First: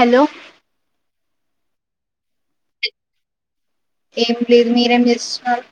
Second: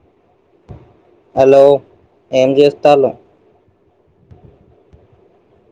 Hello hello ఏం చే [unintelligible] ఏం లేదు మీరేం చేస్తున్నారు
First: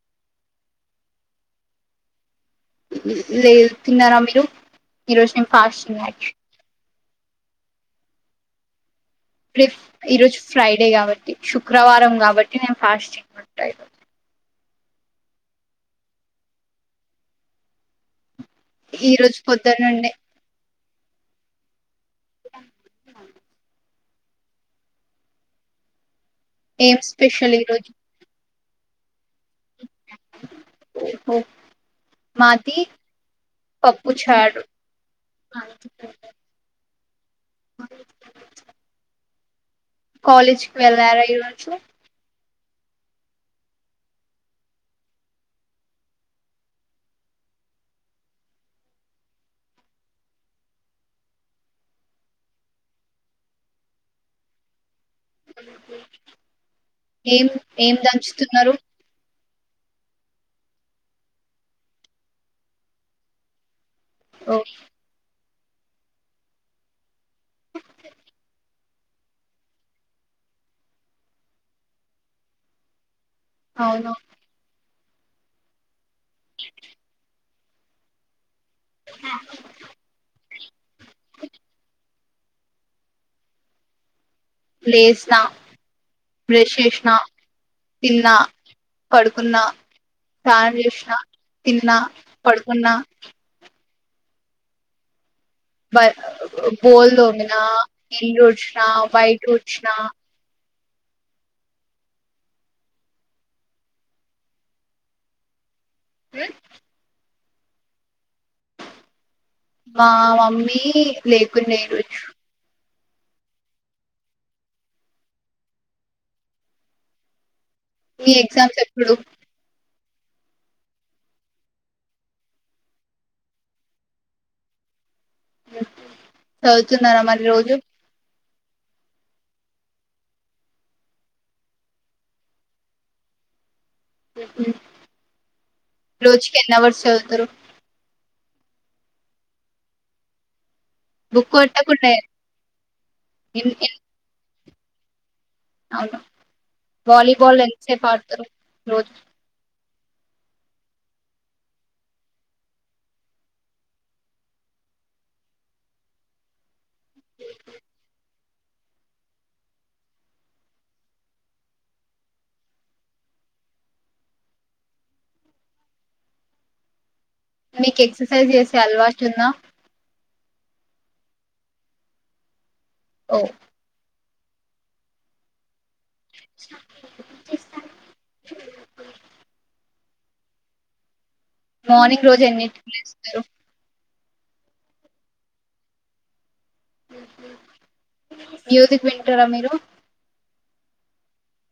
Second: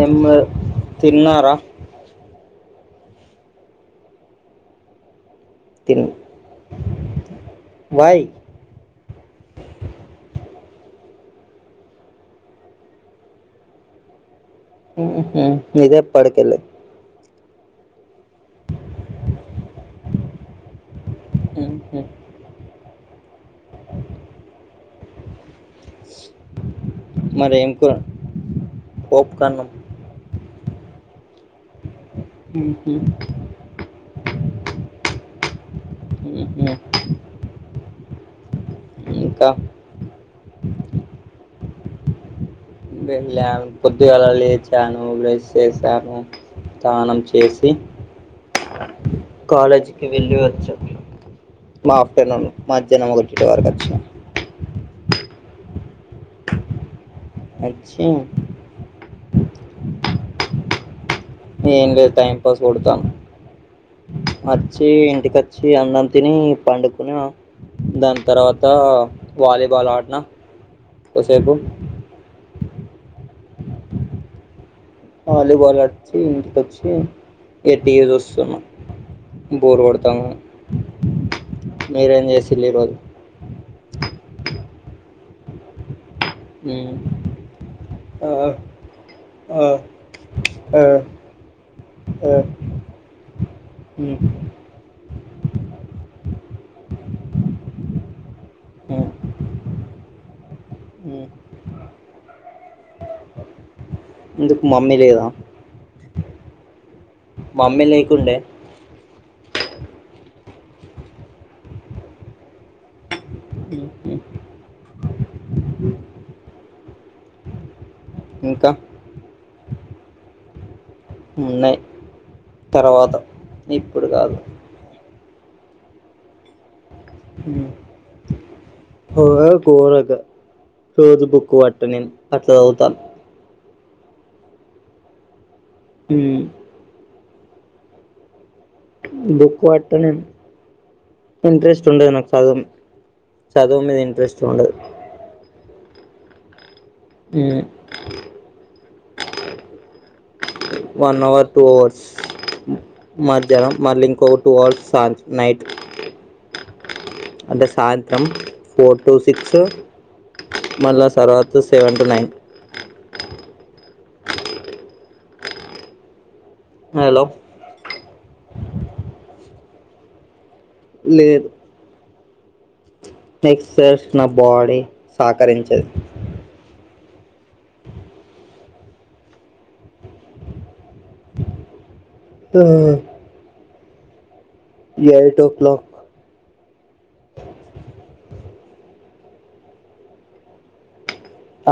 ఏం లేదు తిన్నారా లేదు తిన్నారా మీరు ఈరోజు మేము తిన్ [unintelligible] వై యాక్చువల్లీ ఈరోజు ఫ్రైడే కాబట్టి శుక్రవారం కాబట్టి నేను ఫాస్ట్ ఉంట ఈ రోజు ఇదే ఎప్పడి కల్లే ఈ రోజు పొద్దున్న నుండే హు హు ఏం స్పెషల్ మరి ఏం ఈరోజు కూర [unintelligible] ఓహో మాది [unintelligible] పొప్పు చారు ఇంక కాలేజ్కి వెళ్లారా ఈరోజు వెళ్ళాను పొద్దుగాల లేచాను బ్రష్ చేసాను స్నానం చేసి కాలేజీకి వెళ్ళి వచ్చ మా ఆఫ్టర్నూన్ మధ్యాహ్నం [unintelligible] వరకొచ్చిన ఏం ఏం వచ్చి దంచుతున్నారు ఏం లేదు టైం పాస్ కొడతాను ఓ వచ్చి ఇంటి కొచ్చి అన్నం తిని పండుకున దాని తర్వాత వాలీబాల్ ఆడిన కోసేపు [inaudible] అవున వాలీబాల్ [unintelligible] ఇంటికి వచ్చి ఇగ టీవి చూస్తున్న బోరు క కొడతంది అని మీరేం చేస్ [unintelligible] ఈరోజు లేస్నా బ్రెష్ మ్మ్. చేసిన ఆ తిన్నా పడుకున్నా ఆ స్నానం ఆ చేసిన తిన్నా పడుకున్నా హు [unintelligible] ఇల్లు వుడ్చిన మ్మ్. బైట వుడ్చిన మ్మ్. ఎందుకు మమ్మీ లేదా హు మమ్మీ లేకుండే మా మమ్మీ లేకునే హు హు మీ ఇంకా ఎగ్జామ్స్ ఎప్పుడు ఉన్నాయి తర్వాత ఇప్పుడు కాదు చదువుతున్నారా మరి మ్మ్. రోజు [unintelligible] ఉమ్ రోజుకి ఎన్ని అవర్స్ చదుతరు బుక్ వట్ట నేన్ బుక్ ఇంట్రెస్ట్ కొట్టకుండా ఉండదు నాకు సదం చదువు మీద ఇంట్రెస్ట్ ఉండదు. అవున వాలీబాల్ ఉమ్ ఎంత సేప్ ఆడ్తరు రోజు వన్ అవర్ టూ అవర్స్ మధ్యానం మళ్ళీ ఇంకో టూ అవర్స్ సా నైట్ అంటే సాయంత్రం ఫోర్ టు సిక్స్ మళ్ళ తర్వాత సెవెన్ టు నైన్ హలో మీక్ ఎక్సర్సైజ్ చేసే అలవాటుందా? లేదు. ఓ ఎక్సస్ నా బాడీ సహకరించది. చేస్తాను. మార్నింగ్ రోజు ఎన్నీటి లేస్తరు. ఎయిటో క్లాక్ మ్యూజిక్ వింటరా మీరు?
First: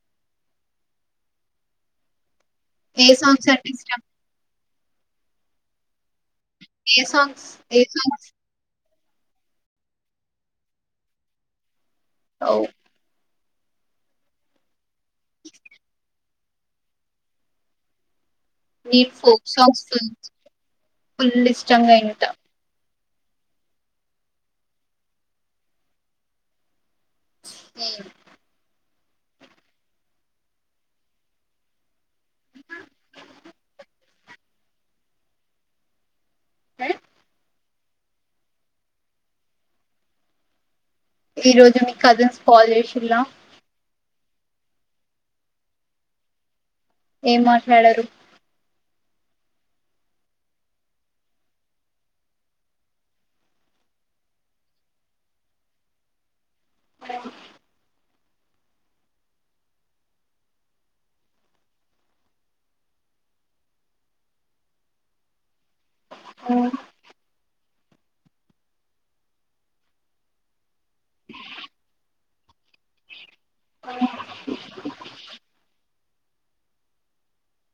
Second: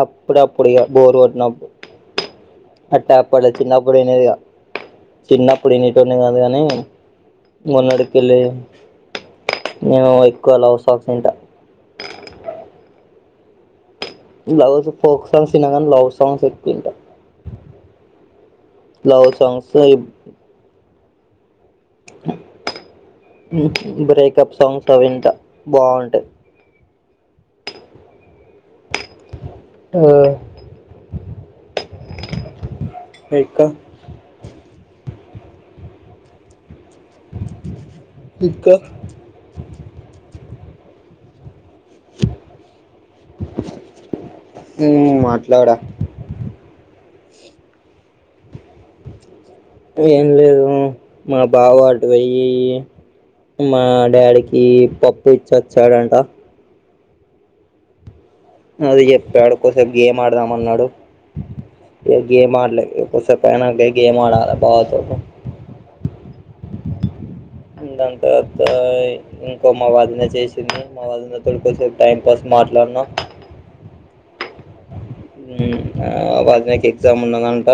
అప్పుడప్పుడ్ ఇగ బోర్ కొట్నప్పుడు ఏ అట్టా అప్పుడ సాంగ్స్ అంటే చిన్నప్పుడు ఇష్టం ఇనేదిగా చిన్నప్పుడు ఎన్నిటోడ్ని కాదు గనీ ఏ సాంగ్స్ ఏ మొన్నడు సాంగ్స్ కెళ్ళి నేను ఎక్కువ లవ్ సాంగ్స్ వింట అవు లవ్స్ ఫోక్ సాంగ్స్ ఇన కనీ లవ్ సాంగ్స్ ఎక్కు ఇంట ఈ లవ్ ఫోక్ సాంగ్స్ ఫుల్ ఇష్టంగ ఇంట. బ్రేకప్ సాంగ్తో వింత బాగుంటది నేను ఆ రేఖ ఆ కుక్క ఈ రోజు మీ కజిన్స్ కాల్ చేసింల మ్ మాట్లాడా ఏం మాట్లాడారు? ఏం లేదు మా బావ అటు పొయ్యి మా డాడీకి పప్పు ఇచ్చి వచ్చాడంట. అది చెప్పాడు కొద్సేప్ గేమ్ ఆడదాం అన్నాడు. ఏ గేమ్ ఆడ్లే ఇగ కొద్సేప్ అయినాక గేమ్ ఆడాలె బావతో అవున ఇందాక ఇంకో మా వదిన చేసింది మా వదినతోటి కొద్సేపు టైం పాస్ మాట్లాడ్న అవున మ్ ఆ వదినకి ఎగ్జామ్ ఉన్నదంట.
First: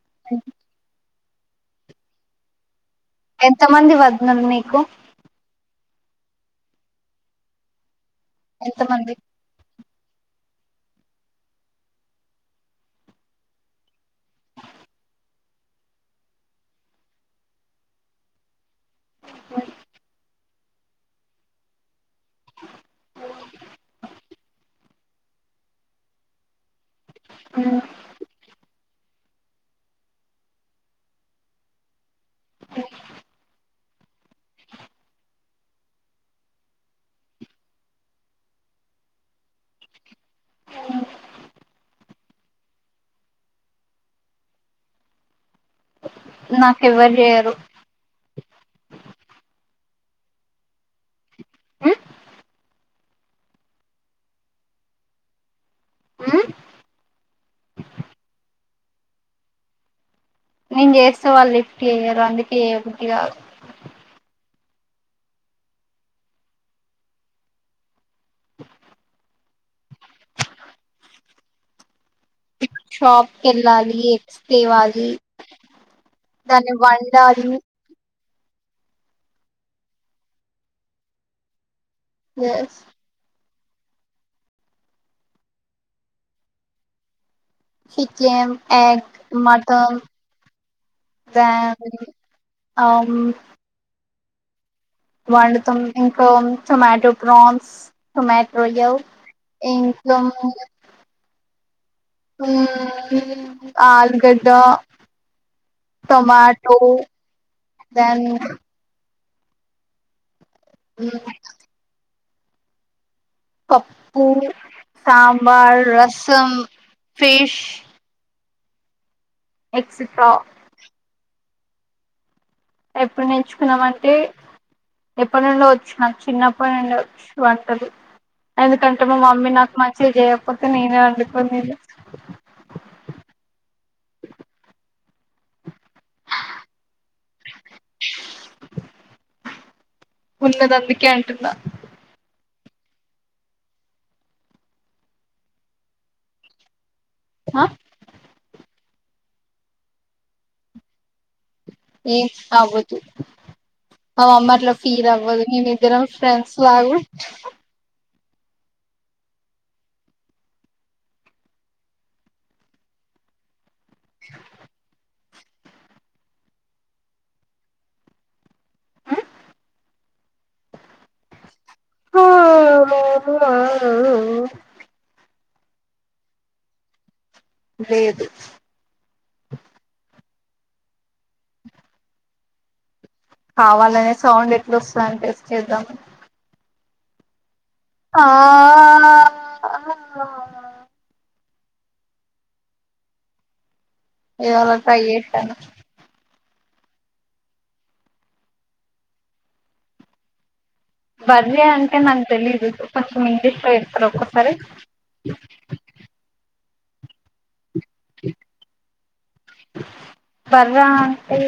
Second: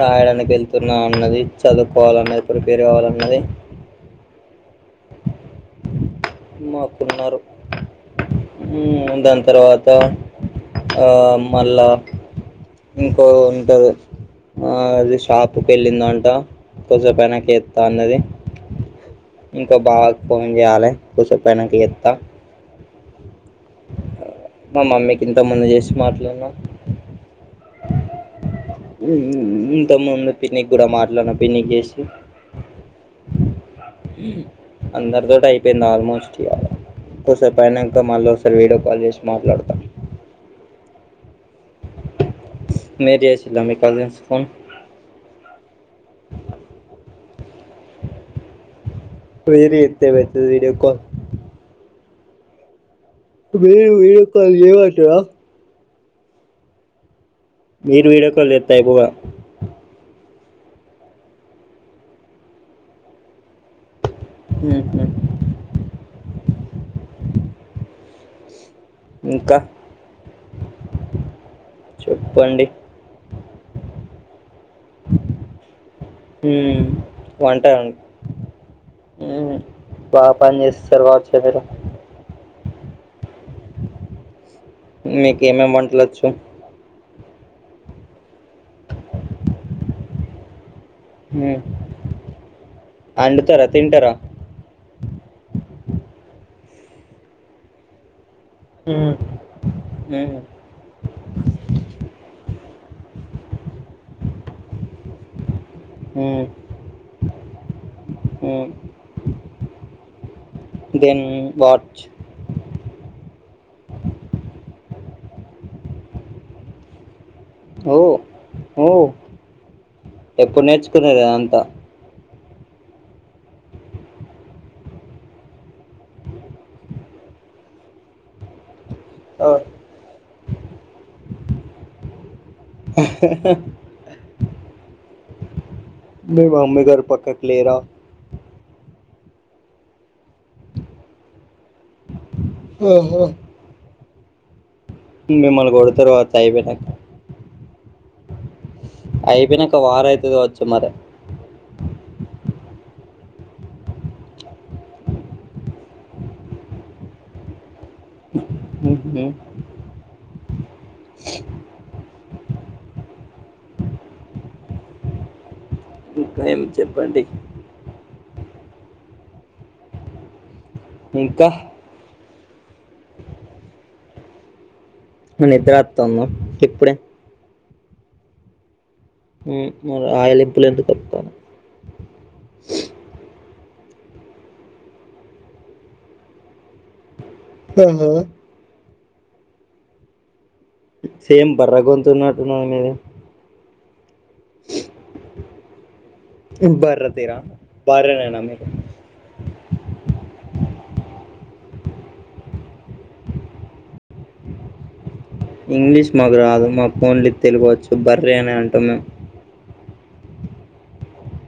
రాయడానిక్ వెళ్తున్నా అన్నది. చదువుకోవాలన్నది ప్రిపేర్ కావాలన్నది ఎంతమంది వదినల్ మీకు మాకున్నారు. ఎంతమంది మ్ దాన్ తర్వాత్ త్ ఆ మళ్ళా ఇంకోరు ఉంటరు ఆ అది షాప్కి వెళ్ళిందంట కొద్ధిసేపైనంక ఎత్త అన్నది ఇంక బావక్ ఫోన్ చేయాలే కోసేపైనక చేత్త మా మమ్మీకి ఇంత ముందు చేసి మాట్లాడినాం ఇంతకు ముందుకి పిన్నికి కూడా మాట్లాడిన పిన్నికి చేసి అందరితోటి అయిపోయింది ఆల్మోస్ట్ ఇయ్యల కోసేపైనాంక మళ్ళోసారి విడియో కాల్ చేసి మాట్లాడుతా మీరు చేసిల్ల మీ కజన్స్ కు ఫోన్ నాకేవ్వరు చెయరు మీరు చేతే ఏమైతది వీడియోకల్ మీరు వీడియోకాల్ చేయమంటవా ఆ మీీరు వీడియో కాల్ చేతే అయిపోవుగా నేను చేస్తె వాళ్ళు లిఫ్ట్ చెయ్యరు అందుకే చేయబుద్ధి కదు మ్ హు ఇంకా చెప్పండి షాప్కెల్లాలి ఎగ్స్ తేవాలి దాన్ని వండాలీ మ్ బా పని చేస్తారు కావచ్చు మీరు ఎస్ మీకు ఎం ఎం వంటలోచ్చు చికెన్ ఎగ్ మటన్ మ్మ్. ఫ్యామిలీ అం వండుతారా తింటారా వండుతం ఇంకొంచం ఆటొ ప్రాన్స్ టొమాటో యో మ్మ్. ఇంక మ్మ్. ఆలుగడ్డ మ్మ్. టోమాటో దెన్ దేన్ వాట్ పప్పు సాంబార్ రసం ఫిష్ మ్ ఎక్సెట్రా ఎప్పుడు నేర్చుకున్నాది అది అంతా ఎప్పుడు నేర్చుకున్నామంటే ఎప్పటి నుండో వచ్చు నాకు చిన్నప్పటి నుండే వచ్చు వంటలు ఎందు కంటే మా మమ్మీ నాకు మంచిగా చేయకపోతే నేనే వండుకొని తినేది మీ మామ్మి గారు పక్కకు లేరా ఉన్నదందుకే అంటున్న ఓహో మిమ్మల్ని కొడుతరు కావచ్చు అయిపోయినంక ఆ అయిపోయినంక వార్ అయితది కావచ్చు మరే ఎం అవ్వదు మా మామ్మి అట్ల ఫీల్ అవ్వదు మేనిద్దరం ఫ్రెండ్స్ లాగు మ్ హు ఇంకా ఏం చెప్పండి ఇంకా హ ఆ నిద్ర అతుంద ఇప్పుడే లేదు మరి ఆయలింపులు ఎందుకతానై కావాలనే సౌండ్ ఎట్లా వస్తుందని టేస్ట్ చేద్దాం ఆహా ఆ సేమ్ బర్రె గొంతున్నట్టు ఉన్నది నీది ఇవళ ట్రై చేస్తాను సేమ్ బర్రె తీరా బారనేనా మీరూ అద్య అంటే నాకు తెలీదు కొంచెం ఇంగ్లీషులో చెప్తారా ఒక్కసారి ఇంగ్లీష్ మాకు రాదు మాకు ఓన్లి తెలుగు వచ్చు బర్రీ అని అంటా మేము బర్ర అంటే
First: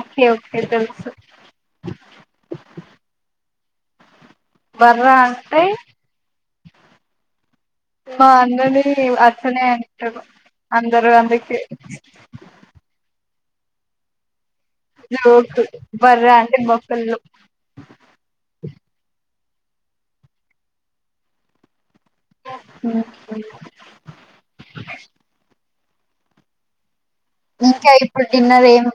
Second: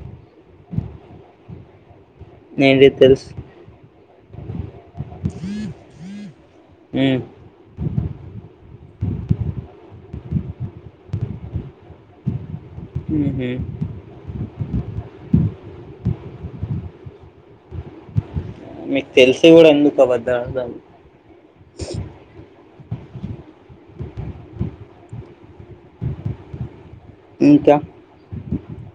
ఓకే ఓకే తెలుసు ఏంటి తెలుసు బర్ర అంటే ఉమ్ మా అందరి అట్లనే అంటారు అందరు అందుకే హ్మ్ జోక్ బర్ర అంటే మొసళ్ళు మీకు తెలిసి కూడా ఎందుకు అబద్ధాలు ఆడుతల్లు ఉహూ ఇంకా ఇప్పుడు డిన్నర్ ఏం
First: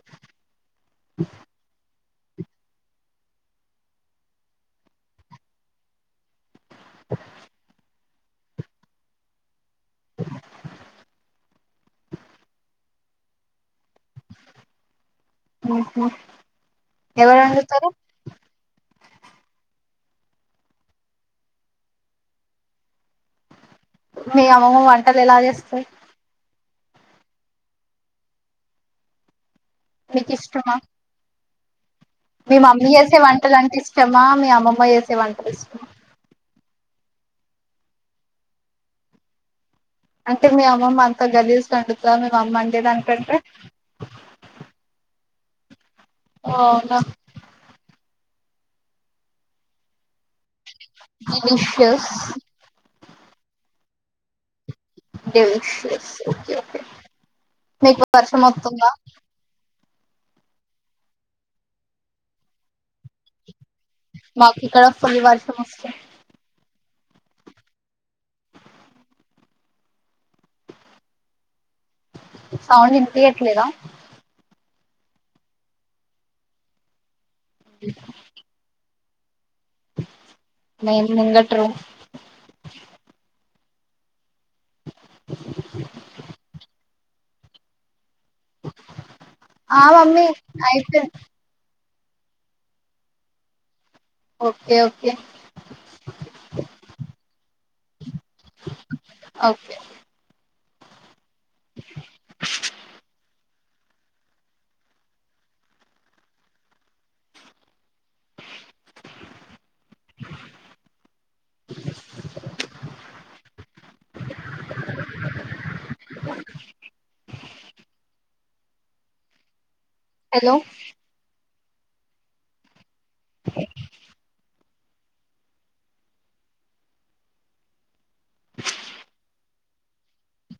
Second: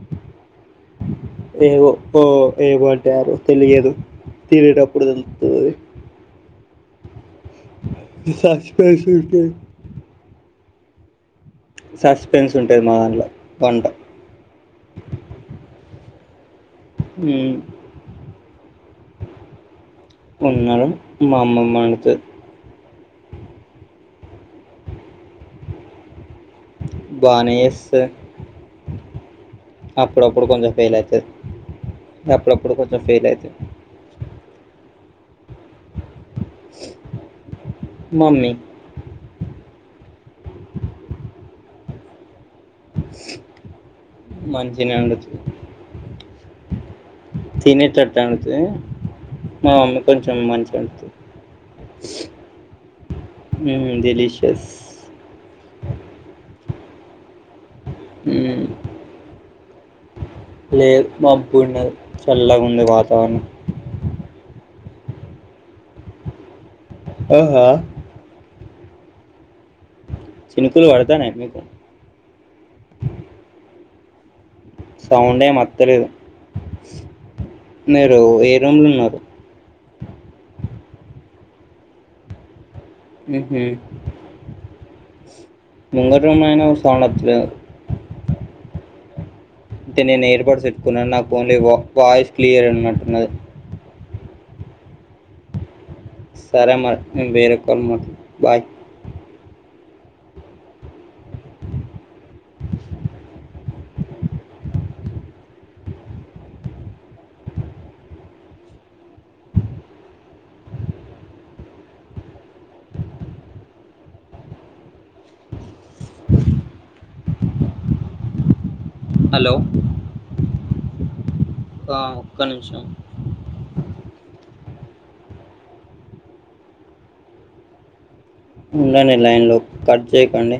ఏవు ఓ ఏమంటారు తెలియదు తినేటప్పుడు తెలుతది అది [inaudible] సస్పెన్స్ ఉంటది సస్పెన్స్ ఉంటుది మా దాంట్ల వన్ ఆహా ఎవరు వండుతారు ఉన్నారూ మా అమ్మమ్మ అండుతది మీ అమ్మమ్మ వంటలు ఎలా చేస్తాది బానే చేస్తది మీకు అప్పుడప్పుడు కొంచెం ఇష్టమా ఫెయిల్ అవుతది మీ మమ్మీ చేసే వంటలు అయితది అంటే ఇష్టమా మీ అమ్మమ్మ చేసే వంటలు ఇష్టమా మమ్మీ అంటే మీ అమ్మమ్మ అంత గలీస్ అండుతాద మా అమ్మ వండే దానికంటే మంచిగనే వండుతది అవునా మంచిగానే అండుతది మా మమ్మీ కొంచెం వండుతది delicious um delicious delicious okay okay మీకు వర్షం ఉమ్ అతుంద లేదు మబ్బున్నది చల్లగా ఉంది వాతావరణం పరివార్ సమస్యా అహా చిన్కులు పడతానాయా మీకు అవును వినిపియట్లేదా సౌండేమ్ అత్తలేదు మీరు ఏ రూమ్లు ఉన్నారు నేను ముకట్రు మ్మ్ హ్మ్ ముంగటా రూమ్ అయినా సౌండ్ వచ్చిది [inaudible] ఇతె మమ్మీ నేను ఇయర్బట్స్ ఎట్టుకున్నా అయిపోయింది నా ఫోన్ లో ఇవ్వక్కా వాయిస్ క్లియర్ ఉన్నట్టున్నది ఓకే ఓకే సరే మరి నేను వేరే కాల్ మాట్లాడతా బాయ్ ఒకే హలో హలో ఆ ఒక్క నిమిషం ఉండండి లైన్లో కట్ చేయకండి